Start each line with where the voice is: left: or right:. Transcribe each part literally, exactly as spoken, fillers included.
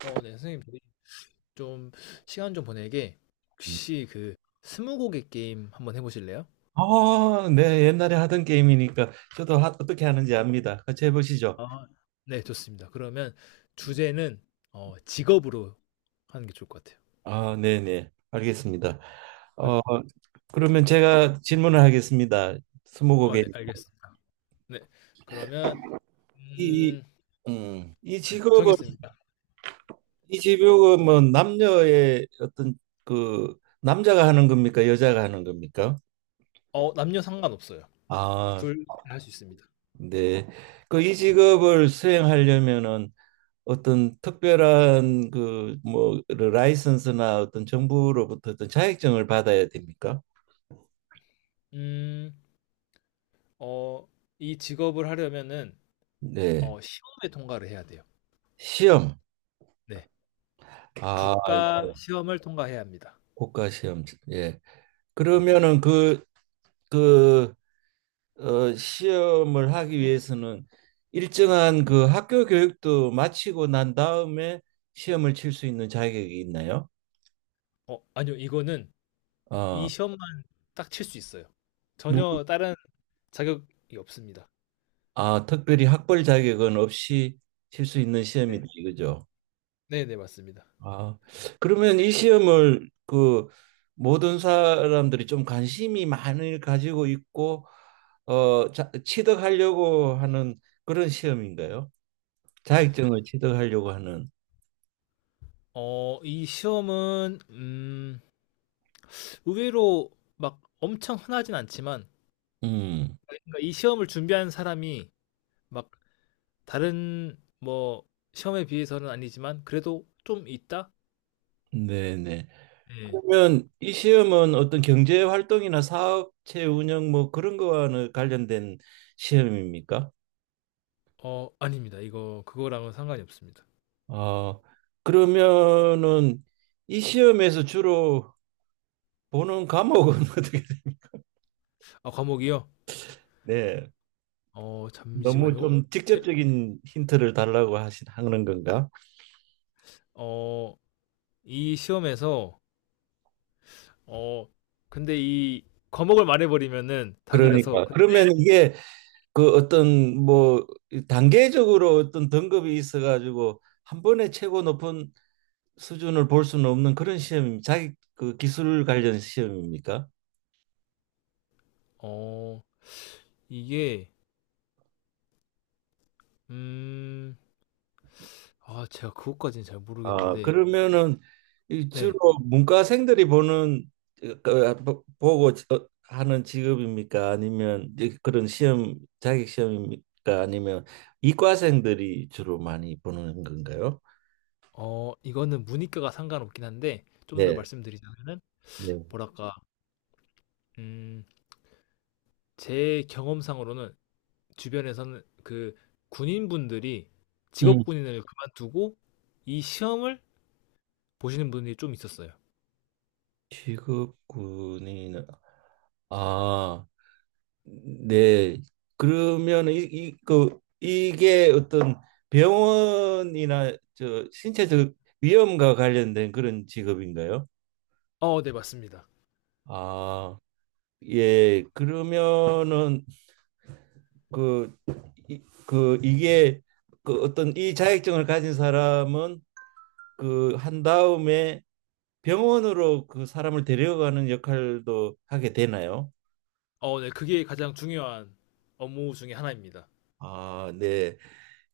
left: 어, 네, 선생님, 저희 좀 시간 좀 보내게 혹시 그 스무고개 게임 한번 해보실래요?
right: 아, 네, 옛날에 하던 게임이니까 저도 하, 어떻게 하는지 압니다. 같이 해보시죠.
left: 아, 네, 좋습니다. 그러면 주제는 어, 직업으로 하는 게 좋을 것 같아요.
right: 아, 네, 네, 알겠습니다.
left: 그럼-
right: 어, 그러면 제가 질문을 하겠습니다.
left: 어,
right: 스무고개.
left: 네, 알겠습니다. 네, 그러면
right: 이,
left: 음,
right: 음, 이
left: 네,
right: 직업은
left: 정했습니다.
right: 이 직업은 뭐 남녀의 어떤 그 남자가 하는 겁니까? 여자가 하는 겁니까?
left: 어, 남녀 상관없어요.
right: 아,
left: 둘 다 할 수 있습니다.
right: 네. 그 이 직업을 수행하려면은 어떤 특별한 그 뭐 라이선스나 어떤 정부로부터 어떤 자격증을 받아야 됩니까?
left: 음, 어, 이 직업을 하려면은
right: 네.
left: 어, 시험에 통과를 해야 돼요.
right: 시험.
left: 네,
right: 아,
left: 국가 시험을 통과해야 합니다.
right: 국가 시험. 예.
left: 네,
right: 그러면은 그 그 어, 시험을 하기 위해서는 일정한 그 학교 교육도 마치고 난 다음에 시험을 칠 수 있는 자격이 있나요?
left: 어, 아니요, 이거는 이
right: 어,
left: 시험만 딱 칠 수 있어요.
right: 누구,
left: 전혀 다른 자격이 없습니다.
right: 아, 특별히 학벌 자격은 없이 칠 수 있는 시험이다
left: 네.
right: 이거죠.
left: 네, 네, 맞습니다.
right: 아, 그러면 이 시험을 그 모든 사람들이 좀 관심이 많이 가지고 있고 어, 자, 취득하려고 하는 그런 시험인가요? 자격증을 취득하려고 하는.
left: 어, 이 시험은 음, 의외로 막 엄청 흔하진 않지만
right: 음,
left: 그러니까 이 시험을 준비한 사람이 막 다른 뭐 시험에 비해서는 아니지만 그래도 좀 있다?
right: 네네.
left: 네.
right: 그러면 이 시험은 어떤 경제 활동이나 사업체 운영 뭐 그런 거와는 관련된 시험입니까?
left: 어, 아닙니다. 이거 그거랑은 상관이 없습니다.
right: 어, 그러면은 이 시험에서 주로 보는 과목은 어떻게, 돼?
left: 아, 과목이요?
right: 네.
left: 어,
right: 너무
left: 잠시만요.
right: 좀
left: 제,
right: 직접적인 힌트를 달라고 하시, 하는 건가?
left: 어, 이 시험에서 어, 근데 이 과목을 말해버리면은 답이
right: 그러니까
left: 나서, 근-
right: 그러면 이게 그 어떤 뭐 단계적으로 어떤 등급이 있어가지고 한 번에 최고 높은 수준을 볼 수는 없는 그런 시험입니다. 자기 그 기술 관련 시험입니까?
left: 어, 이게, 음, 아, 제가 그것까지는 잘
right: 아,
left: 모르겠는데,
right: 그러면은 이 주로
left: 네,
right: 문과생들이 보는 그, 보- 보고 어, 하는 직업입니까? 아니면 이제 그런 시험 자격 시험입니까? 아니면 이과생들이 주로 많이 보는 건가요?
left: 어, 이거는 문이과가 상관없긴 한데, 좀 더
right: 네,
left: 말씀드리자면은,
right: 네.
left: 뭐랄까, 음, 제 경험상으로는 주변에서는 그 군인분들이
right: 음.
left: 직업 군인을 그만두고 이 시험을 보시는 분들이 좀 있었어요.
right: 직업군인 아, 네. 그러면 이, 이, 그, 이게 어떤 병원이나 저 신체적 위험과 관련된 그런 직업인가요?
left: 어, 네, 맞습니다.
right: 아, 예, 그러면은 그, 이, 그 이게 그 어떤 이 자격증을 가진 사람은 그 한 다음에 병원으로 그 사람을 데려가는 역할도 하게 되나요?
left: 어, 네, 그게 가장 중요한 업무 중에 하나입니다.
right: 아, 네.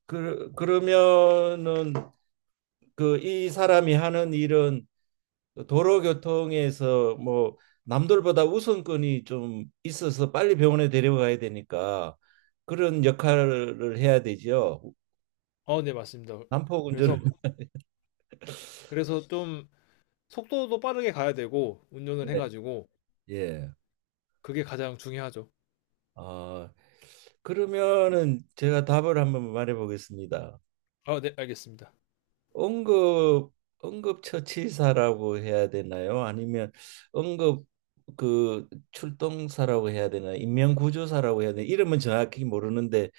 right: 그, 그러면은 그 이 사람이 하는 일은 도로교통에서 뭐 남들보다 우선권이 좀 있어서 빨리 병원에 데려가야 되니까 그런 역할을 해야 되죠.
left: 어 네 맞습니다. 그래서
right: 난폭운전을
left: 그래서 좀 속도도 빠르게 가야 되고 운전을 해
right: 네.
left: 가지고
right: 예.
left: 그게 가장 중요하죠.
right: 아, 그러면은 제가 답을 한번 말해 보겠습니다.
left: 아 네 알겠습니다.
right: 응급 응급처치사라고 해야 되나요? 아니면 응급 그 출동사라고 해야 되나? 인명구조사라고 해야 되나? 이름은 정확히 모르는데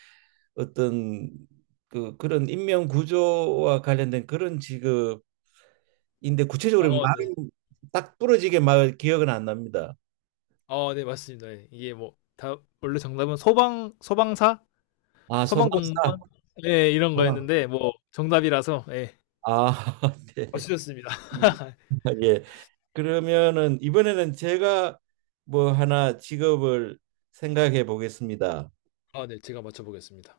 right: 어떤 그 그런 인명구조와 관련된 그런 직업인데
left: 아
right: 구체적으로
left: 네.
right: 말이 딱 부러지게 막 기억은 안 납니다.
left: 아 네 맞습니다. 예. 이게 뭐 다 원래 정답은 소방 소방사,
right: 아, 소방사.
left: 소방공무원 예 이런
right: 소방.
left: 거였는데 뭐 정답이라서 예.
right: 아, 네.
left: 맞추셨습니다.
right: 예. 그러면은 이번에는 제가 뭐 하나 직업을 생각해 보겠습니다.
left: 아 네 제가 맞춰 보겠습니다.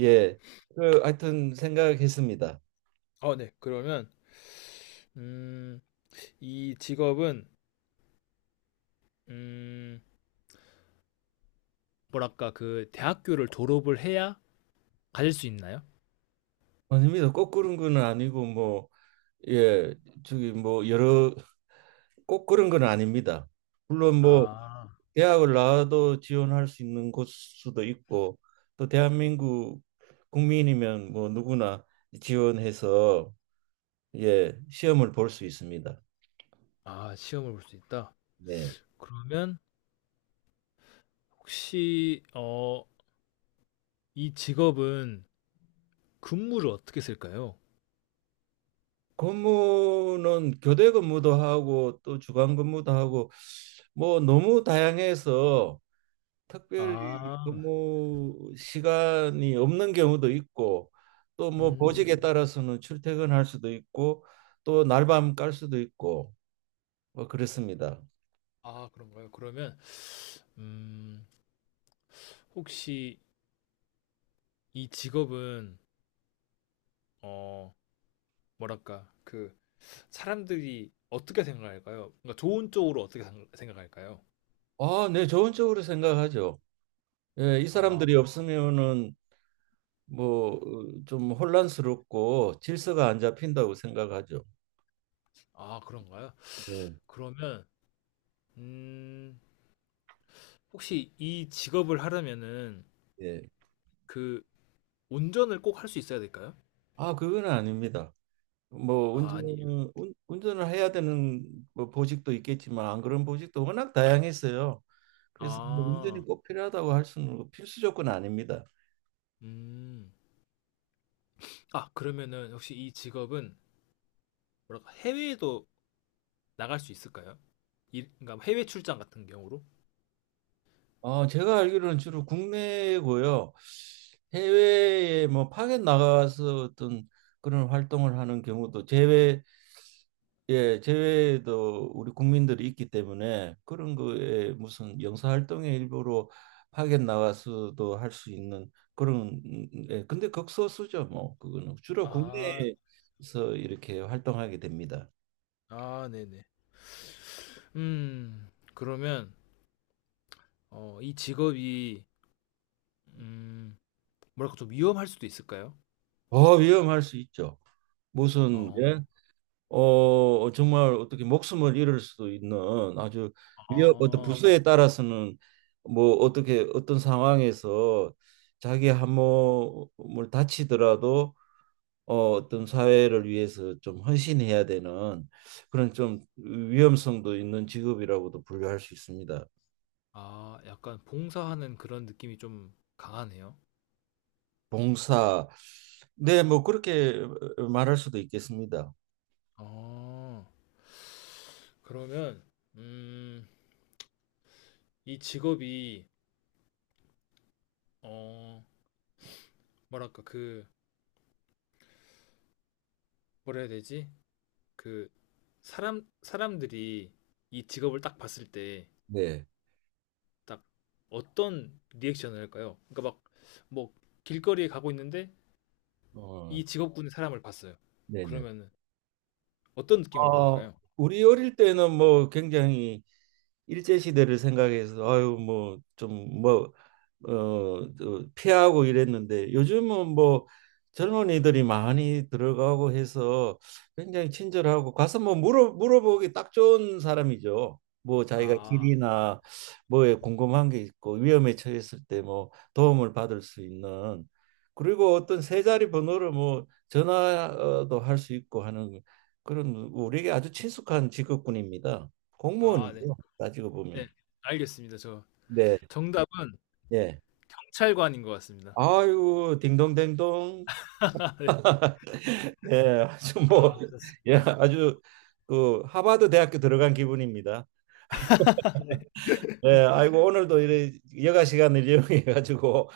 right: 예. 그 하여튼 생각했습니다.
left: 아 네. 그러면 음 이 직업은 음 뭐랄까 그 대학교를 졸업을 해야 가질 수 있나요?
right: 아닙니다. 꼭 그런 건 아니고 뭐 예, 저기 뭐 여러 꼭 그런 건 아닙니다. 물론 뭐
left: 아.
right: 대학을 나와도 지원할 수 있는 곳 수도 있고 또 대한민국 국민이면 뭐 누구나 지원해서 예, 시험을 볼 수 있습니다.
left: 아, 시험을 볼 수 있다.
right: 네.
left: 그러면 혹시 어, 이 직업은 근무를 어떻게 쓸까요?
right: 근무는 교대 근무도 하고 또 주간 근무도 하고 뭐 너무 다양해서 특별히
left: 아,
right: 근무 시간이 없는 경우도 있고 또 뭐
left: 음,
right: 보직에 따라서는 출퇴근할 수도 있고 또 날밤 깔 수도 있고 뭐 그렇습니다.
left: 아, 그런가요? 그러면 음, 혹시 이 직업은 어, 뭐랄까 그 사람들이 어떻게 생각할까요? 그러니까 좋은 쪽으로 어떻게 상- 생각할까요?
right: 아, 네, 좋은 쪽으로 생각하죠. 예, 이
left: 아,
right: 사람들이 없으면은 뭐 좀 혼란스럽고 질서가 안 잡힌다고 생각하죠.
left: 아, 그런가요?
right: 네.
left: 그러면 음, 혹시 이 직업을 하려면은
right: 예.
left: 그 운전을 꼭 할 수 있어야 될까요?
right: 아, 그건 아닙니다. 뭐 운전
left: 아,
right: 운- 운전을 해야 되는 뭐 보직도 있겠지만 안 그런 보직도 워낙 다양했어요. 그래서 뭐 운전이
left: 아.
right: 꼭 필요하다고 할 수는 없고 필수 조건 아닙니다.
left: 음. 아, 그러면은 혹시 이 직업은 뭐랄까 해외에도 나갈 수 있을까요? 일, 그러니까 해외 출장 같은 경우로?
right: 어, 제가 알기로는 주로 국내고요. 해외에 뭐 파견 나가서 어떤 그런 활동을 하는 경우도 제외 예, 제외도 우리 국민들이 있기 때문에 그런 거에 무슨 영사활동의 일부로 파견 나와서도 할 수 있는 그런 음, 예, 근데 극소수죠 뭐 그거는 주로
left: 아,
right: 국내에서 이렇게 활동하게 됩니다.
left: 아, 네네. 음, 그러면 어, 이 직업이 음, 뭐랄까 좀 위험할 수도 있을까요?
right: 어 위험할 수 있죠. 무슨 예?
left: 어,
right: 어 정말 어떻게 목숨을 잃을 수도 있는 아주 위험 어떤
left: 아,
right: 부서에 따라서는 뭐 어떻게 어떤 상황에서 자기 한몸을 다치더라도 어, 어떤 사회를 위해서 좀 헌신해야 되는 그런 좀 위험성도 있는 직업이라고도 분류할 수 있습니다.
left: 아, 약간 봉사하는 그런 느낌이 좀 강하네요.
right: 봉사. 네, 뭐 그렇게 어, 말할 수도 있겠습니다.
left: 어, 그러면 음, 이 직업이 어, 뭐랄까 그 뭐라 해야 되지? 그 사람 사람들이 이 직업을 딱 봤을 때
right: 네.
left: 딱 어떤 리액션을 할까요? 그러니까 막 뭐 길거리에 가고 있는데
right: 어,
left: 이 직업군의 사람을 봤어요.
right: 네네.
left: 그러면은 어떤 느낌을
right: 어,
left: 받을까요?
right: 우리 어릴 때는 뭐 굉장히 일제 시대를 생각해서 아유 뭐 좀 뭐 어 피하고 이랬는데 요즘은 뭐 젊은이들이 많이 들어가고 해서 굉장히 친절하고 가서 뭐 물어 물어보기 딱 좋은 사람이죠. 뭐 자기가
left: 아,
right: 길이나 뭐에 궁금한 게 있고 위험에 처했을 때 뭐 도움을 받을 수 있는 그리고 어떤 세 자리 번호를 뭐 전화도 할 수 있고 하는 그런 우리에게 아주 친숙한 직업군입니다.
left: 아, 네.
right: 공무원이죠. 따지고 보면.
left: 네. 알겠습니다. 저
right: 네,
left: 정답은
right: 예.
left: 경찰관인 것 같습니다.
right: 아유, 딩동댕동.
left: 아, 네.
right: 네, 아주 뭐,
left: 아, 습니
right: 예, 아주 그 하버드 대학교 들어간 기분입니다. 네, 아이고 오늘도 이래 여가 시간을 이용해 가지고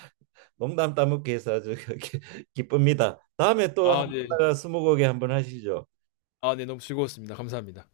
right: 농담 따먹기 해서 아주 기- 기쁩니다. 다음에
left: 다
right: 또
left: 아,
right: 한번
left: 네.
right: 나가 스무고개 한번 하시죠.
left: 아, 네. 너무 즐거웠습니다. 감사합니다.